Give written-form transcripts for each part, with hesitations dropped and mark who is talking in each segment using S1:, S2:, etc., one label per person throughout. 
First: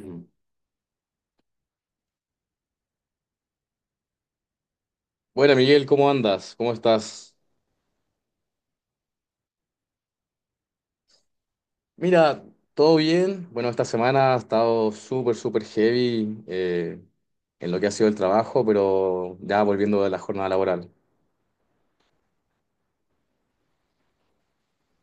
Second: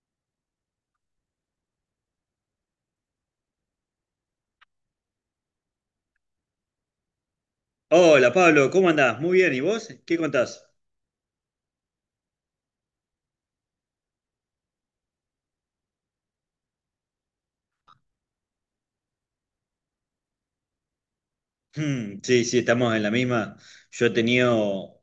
S1: Mm. Bueno, Miguel, ¿cómo andas? ¿Cómo estás?
S2: Hola Pablo, ¿cómo andás? Muy bien, ¿y vos? ¿Qué contás?
S1: Mira, todo bien. Bueno, esta semana ha estado súper, súper heavy en lo que ha sido el trabajo, pero ya volviendo de la jornada laboral.
S2: Hmm, sí, sí, estamos en la misma. Yo he tenido,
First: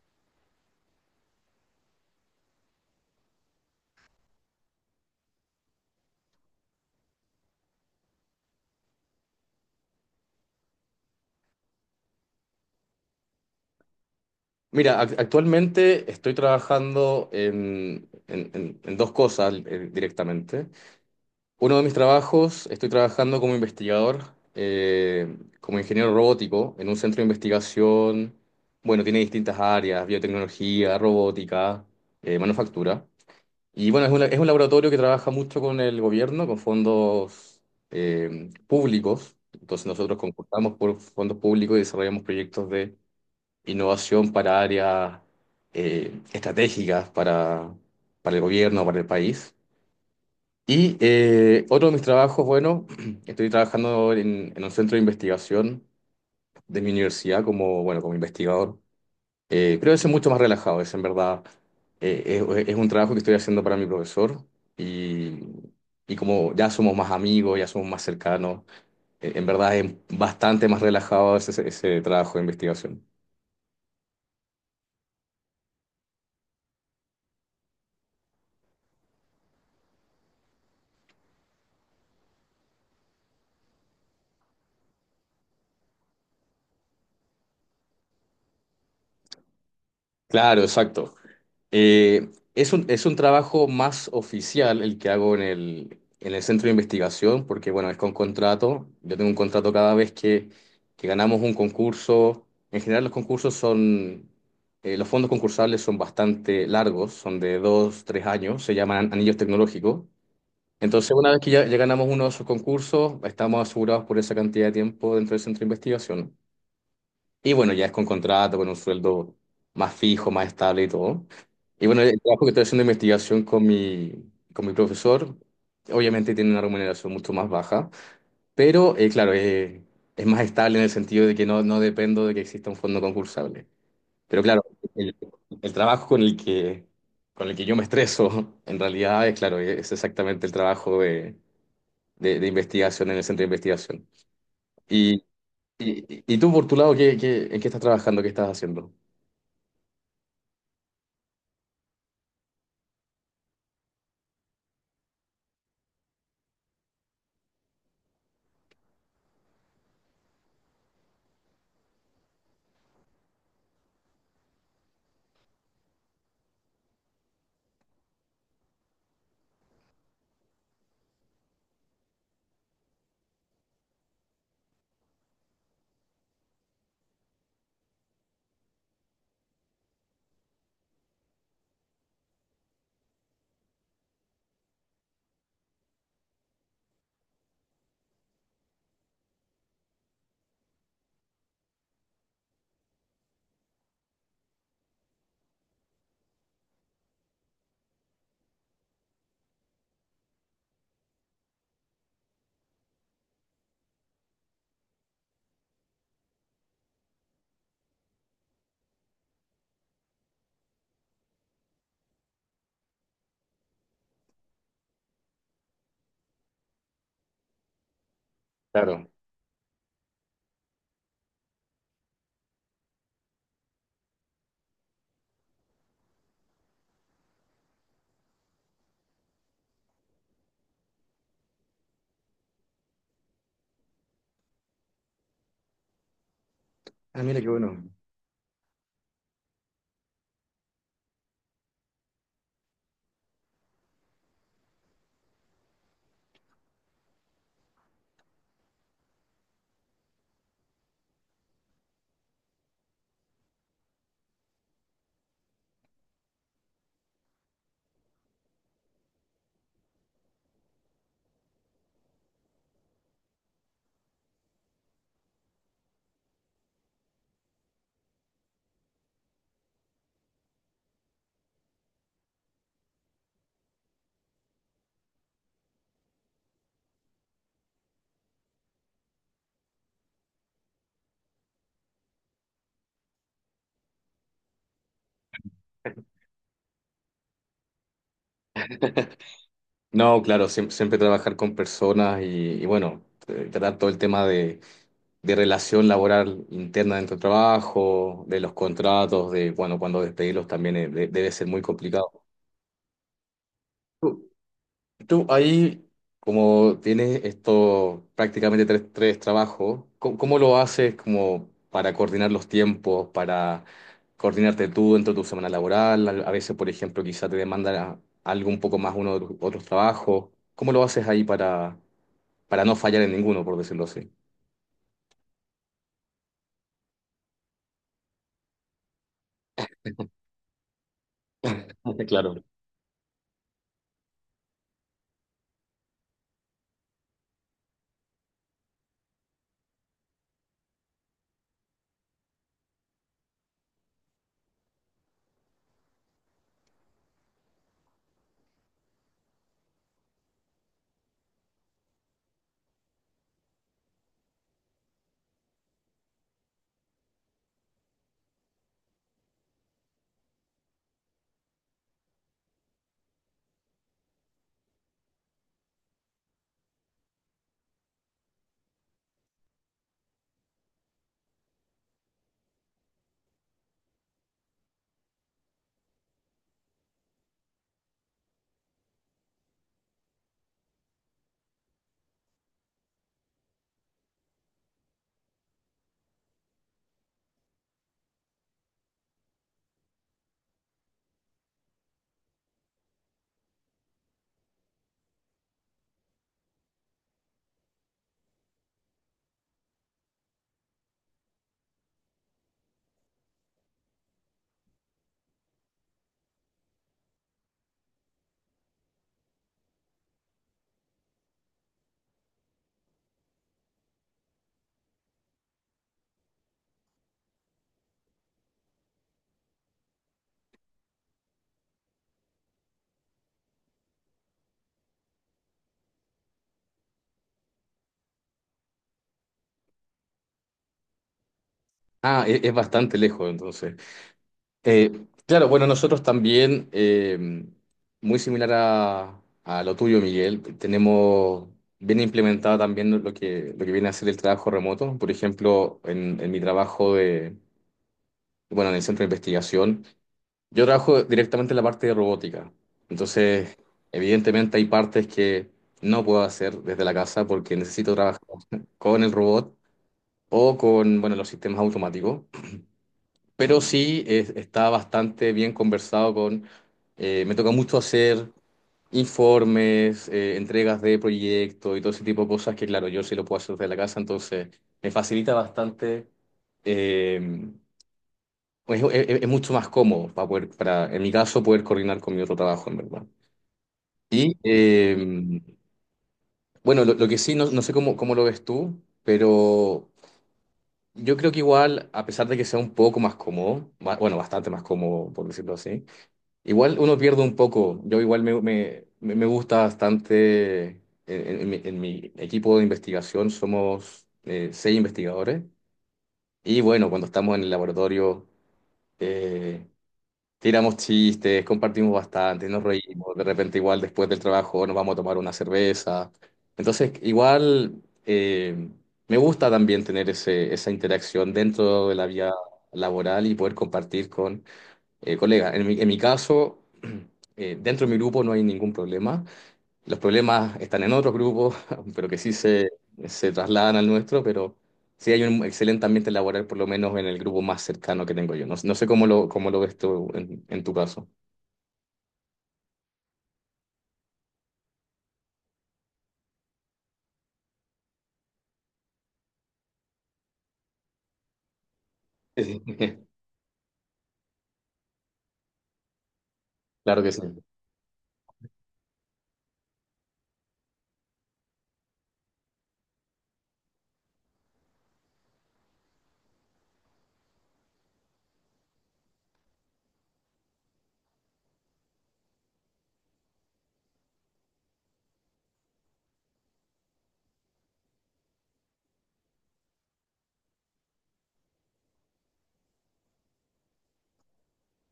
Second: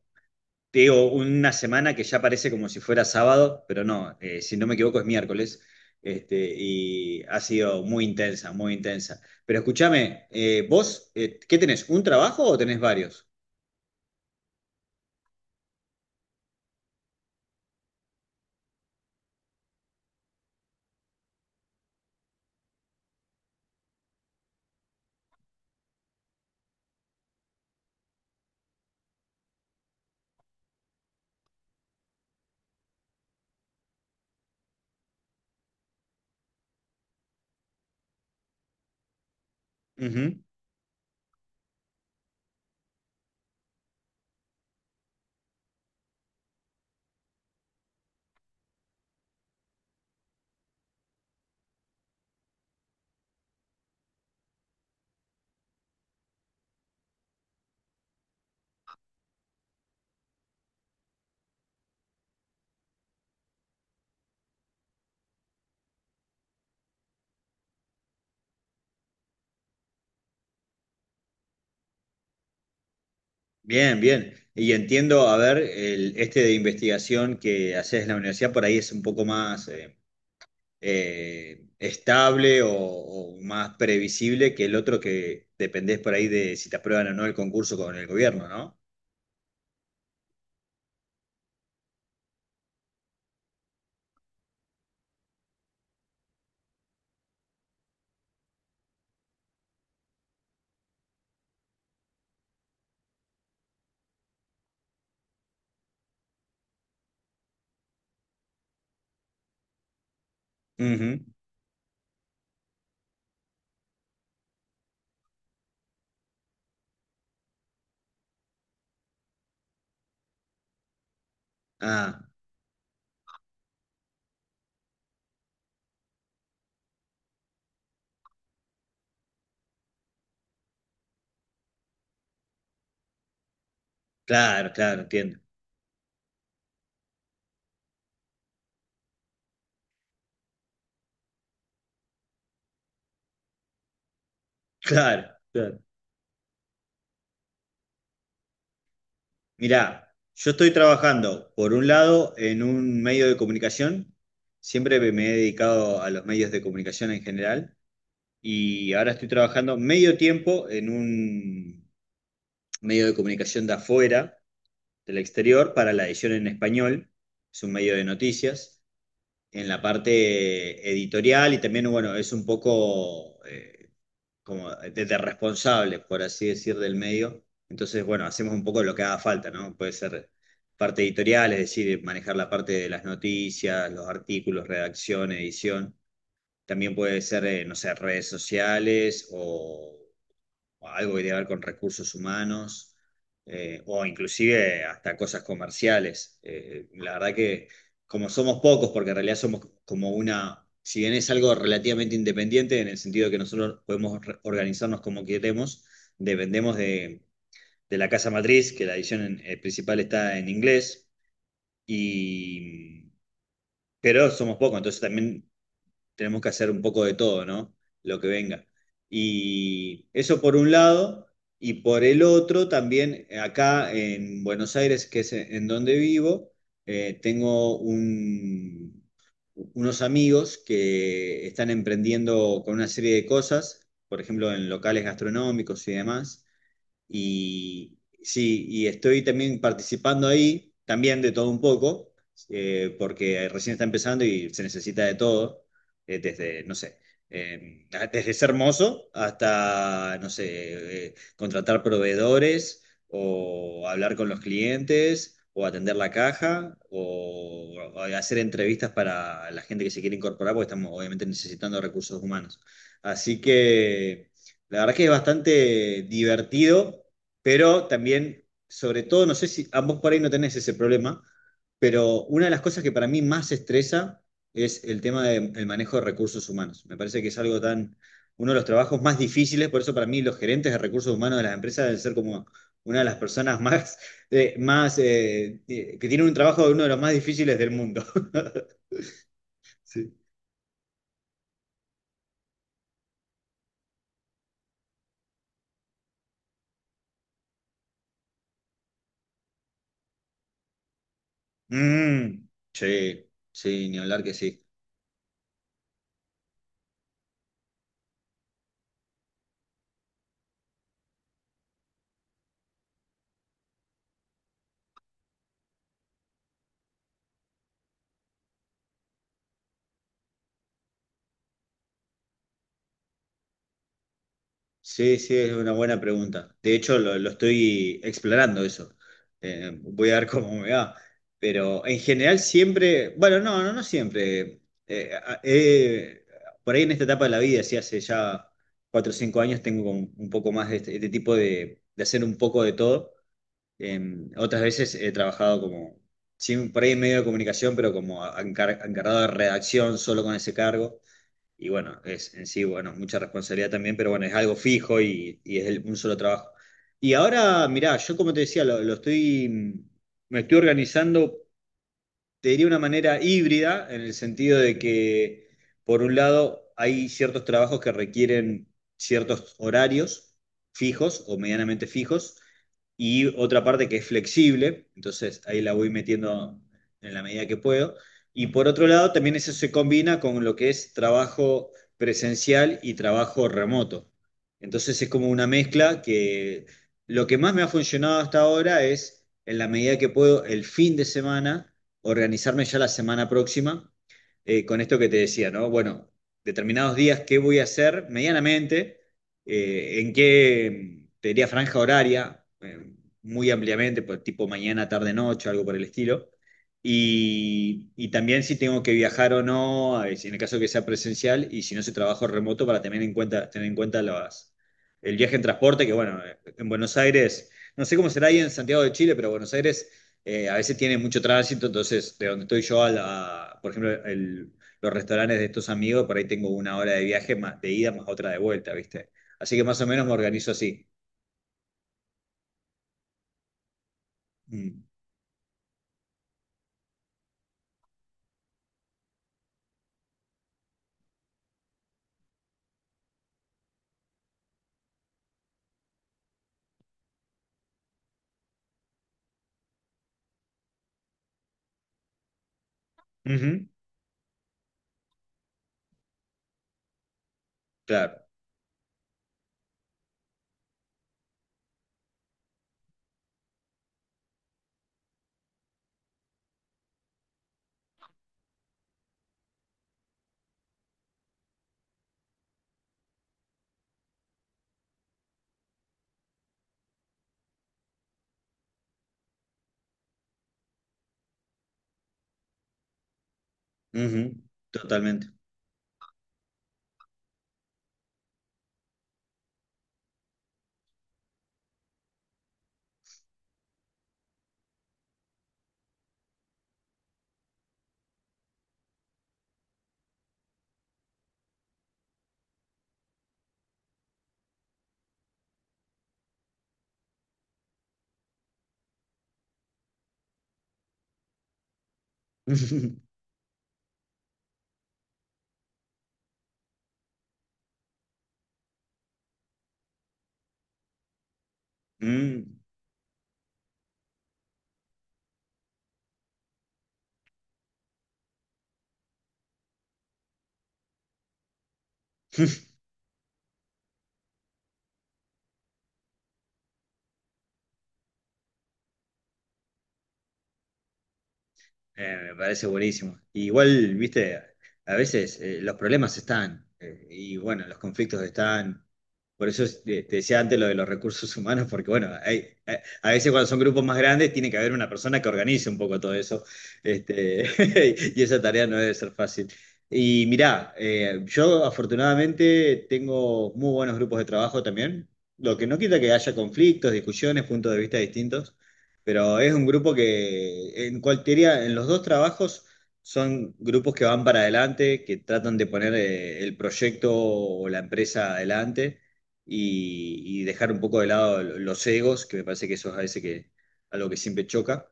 S2: te digo, una semana que ya parece como si fuera sábado, pero no, si no me equivoco es miércoles, y ha sido muy intensa, muy intensa. Pero escúchame, vos, ¿qué tenés? ¿Un trabajo o tenés varios?
S1: Mira, actualmente estoy trabajando en dos cosas directamente. Uno de mis trabajos, estoy trabajando como investigador, como ingeniero robótico en un centro de investigación. Bueno, tiene distintas áreas: biotecnología, robótica, manufactura. Y bueno, es un laboratorio que trabaja mucho con el gobierno, con fondos públicos. Entonces nosotros
S2: Ujú.
S1: concursamos por fondos públicos y desarrollamos proyectos de innovación para áreas estratégicas para el gobierno, para el país. Y otro de mis trabajos, bueno, estoy trabajando en un centro de investigación de mi universidad como, bueno, como investigador. Creo que es mucho más relajado, es en verdad, es un trabajo que estoy haciendo para mi profesor y, y como ya somos más amigos, ya somos más cercanos, en verdad es bastante más relajado ese trabajo de investigación.
S2: Bien, bien. Y entiendo, a ver, el, este de investigación que haces en la universidad por ahí es un poco más, estable o más previsible que el otro que dependés por ahí de si te aprueban o no el concurso con el gobierno, ¿no?
S1: Claro, exacto. Eh, es un trabajo más oficial el que hago en el centro de investigación, porque bueno, es con contrato. Yo tengo un contrato cada vez que ganamos un concurso. En general los concursos son, los fondos concursables son bastante largos, son de dos, tres años, se llaman anillos tecnológicos. Entonces,
S2: Ujú.
S1: una vez que ya ganamos uno de esos concursos, estamos asegurados por esa cantidad de tiempo dentro del centro de investigación. Y bueno, ya es con contrato, con un sueldo más fijo, más estable y todo. Y bueno, el
S2: Ah,
S1: trabajo que estoy haciendo de investigación con mi profesor, obviamente tiene una remuneración mucho más baja, pero claro, es más estable en el sentido de que no, no dependo de que exista un fondo concursable. Pero claro,
S2: claro, claro,
S1: el,
S2: entiendo.
S1: el trabajo con el con el que yo me estreso, en realidad, es claro, es exactamente el trabajo de investigación en el centro de investigación. Y,
S2: Claro, claro.
S1: y tú, por tu lado, ¿qué, qué... en qué estás trabajando? ¿Qué estás haciendo?
S2: Mirá, yo estoy trabajando, por un lado, en un medio de comunicación. Siempre me he dedicado a los medios de comunicación en general. Y ahora estoy trabajando medio tiempo en un medio de comunicación de afuera del exterior para la edición en español, es un medio de noticias, en la parte editorial y también, bueno, es un poco como de responsable, por así decir, del medio. Entonces, bueno, hacemos un poco lo que haga falta, ¿no? Puede ser parte editorial, es decir, manejar la parte de las noticias, los artículos, redacción, edición. También puede ser, no sé, redes sociales o algo que tiene que ver con recursos humanos, o inclusive hasta cosas comerciales. La verdad que como somos pocos, porque en realidad somos como una, si bien es algo relativamente independiente, en el sentido de que nosotros podemos organizarnos como queremos, dependemos de la casa matriz, que la edición principal está en inglés, y, pero somos pocos, entonces también tenemos que hacer un poco de todo, ¿no? Lo que venga.
S1: Claro.
S2: Y eso por un lado, y por el otro también acá en Buenos Aires, que es en donde vivo, tengo unos amigos que están emprendiendo con una serie de cosas, por ejemplo, en locales gastronómicos y demás.
S1: Ah, mira qué bueno.
S2: Y sí, y estoy también participando ahí, también de todo un poco, porque recién está empezando y se necesita de todo, desde, no sé, eh, desde ser mozo hasta, no sé, contratar proveedores o hablar con los clientes. O atender la caja, o hacer entrevistas para la gente que se quiere incorporar, porque estamos obviamente necesitando recursos humanos. Así que la verdad que es bastante divertido, pero también, sobre todo, no sé si ambos por ahí no tenés ese problema, pero una de las cosas que para mí más estresa es el tema del manejo de recursos humanos. Me parece que es algo tan, uno de los trabajos más difíciles, por eso para mí los gerentes de recursos humanos de las empresas deben ser como una de las personas más, que tienen un trabajo de uno de los más difíciles del mundo. Sí.
S1: No, claro, siempre, trabajar con personas y bueno, tratar todo el tema de relación laboral interna dentro del trabajo, de los contratos, de bueno, cuando despedirlos también debe ser muy complicado.
S2: Mm, sí, sí, ni hablar que sí.
S1: Tú ahí, como tienes esto prácticamente tres, tres trabajos, ¿cómo, cómo lo haces como para coordinar los tiempos, para coordinarte tú dentro de tu semana laboral? A veces, por ejemplo, quizá te demanda algo un poco más uno de tus otros trabajos. ¿Cómo lo haces ahí para no fallar en ninguno, por decirlo así?
S2: Sí, sí, es una buena pregunta. De hecho, lo estoy explorando eso. Voy a ver cómo me va. Pero en general
S1: Claro.
S2: siempre, bueno, no, no, no siempre. Por ahí en esta etapa de la vida, sí, hace ya 4 o 5 años tengo como un poco más de este tipo de hacer un poco de todo. Otras veces he trabajado como, sí, por ahí en medio de comunicación, pero como encargado de redacción, solo con ese cargo. Y bueno, es en sí, bueno, mucha responsabilidad también, pero bueno, es algo fijo y es un solo trabajo. Y ahora, mirá, yo como te decía, me estoy organizando te diría una manera híbrida, en el sentido de que, por un lado, hay ciertos trabajos que requieren ciertos horarios fijos o medianamente fijos, y otra parte que es flexible, entonces ahí la voy metiendo en la medida que puedo. Y por otro lado, también eso se combina con lo que es trabajo presencial y trabajo remoto. Entonces es como una mezcla que lo que más me ha funcionado hasta ahora es, en la medida que puedo, el fin de semana organizarme ya la semana próxima con esto que te decía, ¿no? Bueno, determinados días, ¿qué voy a hacer medianamente? ¿En qué, te diría, franja horaria? Muy ampliamente, pues, tipo mañana, tarde, noche, algo por el estilo. Y también si tengo que viajar o no, si en el caso que sea presencial y si no, si trabajo remoto para tener en cuenta el viaje en transporte, que bueno, en Buenos Aires, no sé cómo será ahí en Santiago de Chile, pero Buenos Aires a veces tiene mucho tránsito, entonces de donde estoy yo a la, por ejemplo, los restaurantes de estos amigos, por ahí tengo una hora de viaje más de ida más otra de vuelta, ¿viste? Así que más o menos me organizo así.
S1: Ah, es bastante lejos, entonces.
S2: Mm.
S1: Eh, claro, bueno, nosotros también, muy similar a lo tuyo, Miguel, tenemos bien implementado también lo lo que viene a ser el trabajo remoto. Por ejemplo, en mi trabajo de, bueno, en el centro de investigación, yo trabajo directamente en la parte de robótica. Entonces,
S2: Ujú,
S1: evidentemente hay partes que no puedo hacer desde la casa porque necesito trabajar
S2: claro.
S1: con el robot o con, bueno, los sistemas automáticos, pero sí está bastante bien conversado con... me toca mucho hacer informes, entregas de proyectos y todo ese tipo de cosas que, claro, yo sí lo puedo hacer desde la casa, entonces me facilita bastante. eh, es es mucho más cómodo para poder, para, en mi caso, poder coordinar con mi otro trabajo, en verdad.
S2: Ujú,
S1: Y
S2: totalmente.
S1: bueno, lo que sí, no, no sé cómo, cómo lo ves tú, pero yo creo que igual, a pesar de que sea un poco más cómodo, bueno, bastante más cómodo, por decirlo así, igual uno pierde un poco. Yo igual me gusta bastante. En mi, en mi equipo de investigación somos 6 investigadores. Y bueno, cuando estamos en el laboratorio, eh, tiramos chistes, compartimos bastante, nos reímos. De repente igual después del trabajo nos vamos a tomar una cerveza. Entonces igual me gusta también tener esa interacción dentro de la vía
S2: Mm.
S1: laboral y poder compartir colega, en mi caso, dentro de mi grupo no hay ningún problema. Los problemas están en otros grupos, pero que sí se trasladan al nuestro, pero sí hay un excelente ambiente laboral, por lo menos en el grupo más cercano que tengo yo. No, no sé cómo cómo lo ves tú en tu caso.
S2: Me parece buenísimo. Y igual, viste, a veces los problemas están y bueno, los conflictos están. Por eso te decía antes lo de los recursos humanos, porque bueno, a veces cuando son grupos más grandes tiene que haber una persona que organice un poco todo eso.
S1: Claro que sí.
S2: Este, y esa tarea no debe ser fácil. Y mirá, yo afortunadamente tengo muy buenos grupos de trabajo también, lo que no quita que haya conflictos, discusiones, puntos de vista distintos. Pero es un grupo que en cualquiera, en los dos trabajos son grupos que van para adelante, que tratan de poner el proyecto o la empresa adelante y dejar un poco de lado los egos, que me parece que eso es a veces que, algo que siempre choca.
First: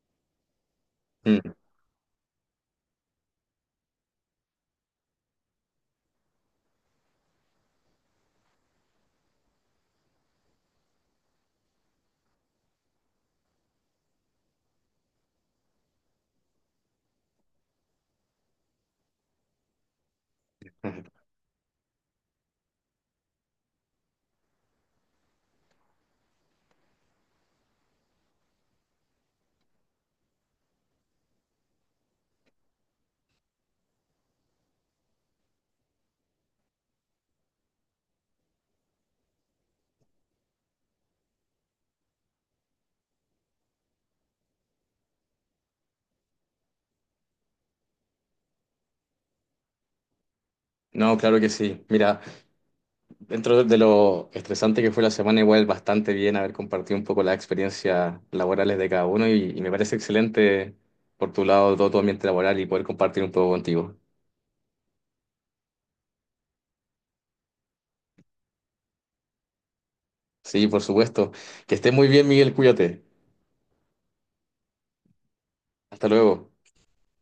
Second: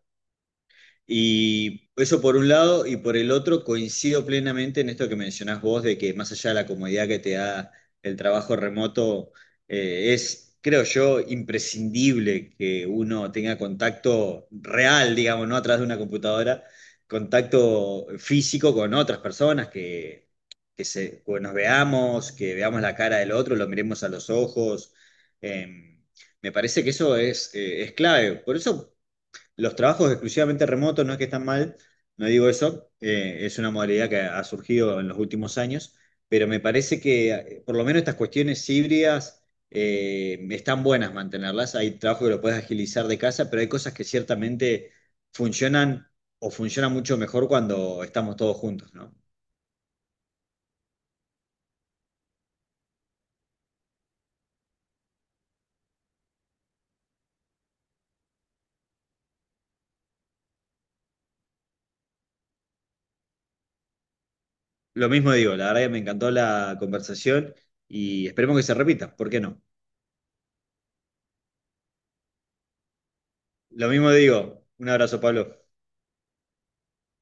S2: Y eso por un lado, y por el otro coincido plenamente en esto que mencionás vos, de que más allá de la comodidad que te da el trabajo remoto, creo yo, imprescindible que uno tenga contacto real, digamos, no atrás de una computadora, contacto físico con otras personas, que
S1: Mm.
S2: se, que nos veamos, que veamos la cara del otro, lo miremos a los ojos. em, me parece que eso es clave. Por eso los trabajos exclusivamente remotos no es que están mal, no digo eso, es una modalidad que ha surgido en los últimos años, pero me parece que por lo menos estas cuestiones híbridas están buenas mantenerlas. Hay trabajo que lo puedes agilizar de casa, pero hay cosas que ciertamente funcionan o funcionan mucho mejor cuando estamos todos juntos, ¿no?
S1: No, claro que sí. Mira, dentro de lo estresante que fue la semana, igual bastante bien haber compartido un poco las experiencias laborales de cada uno y me parece excelente por tu lado todo tu ambiente laboral y poder compartir un poco contigo.
S2: Lo mismo digo, la verdad que me encantó la conversación y esperemos que se repita, ¿por qué no?
S1: Sí, por supuesto. Que estés muy bien, Miguel, cuídate.
S2: Lo mismo digo, un abrazo, Pablo.
S1: Hasta luego.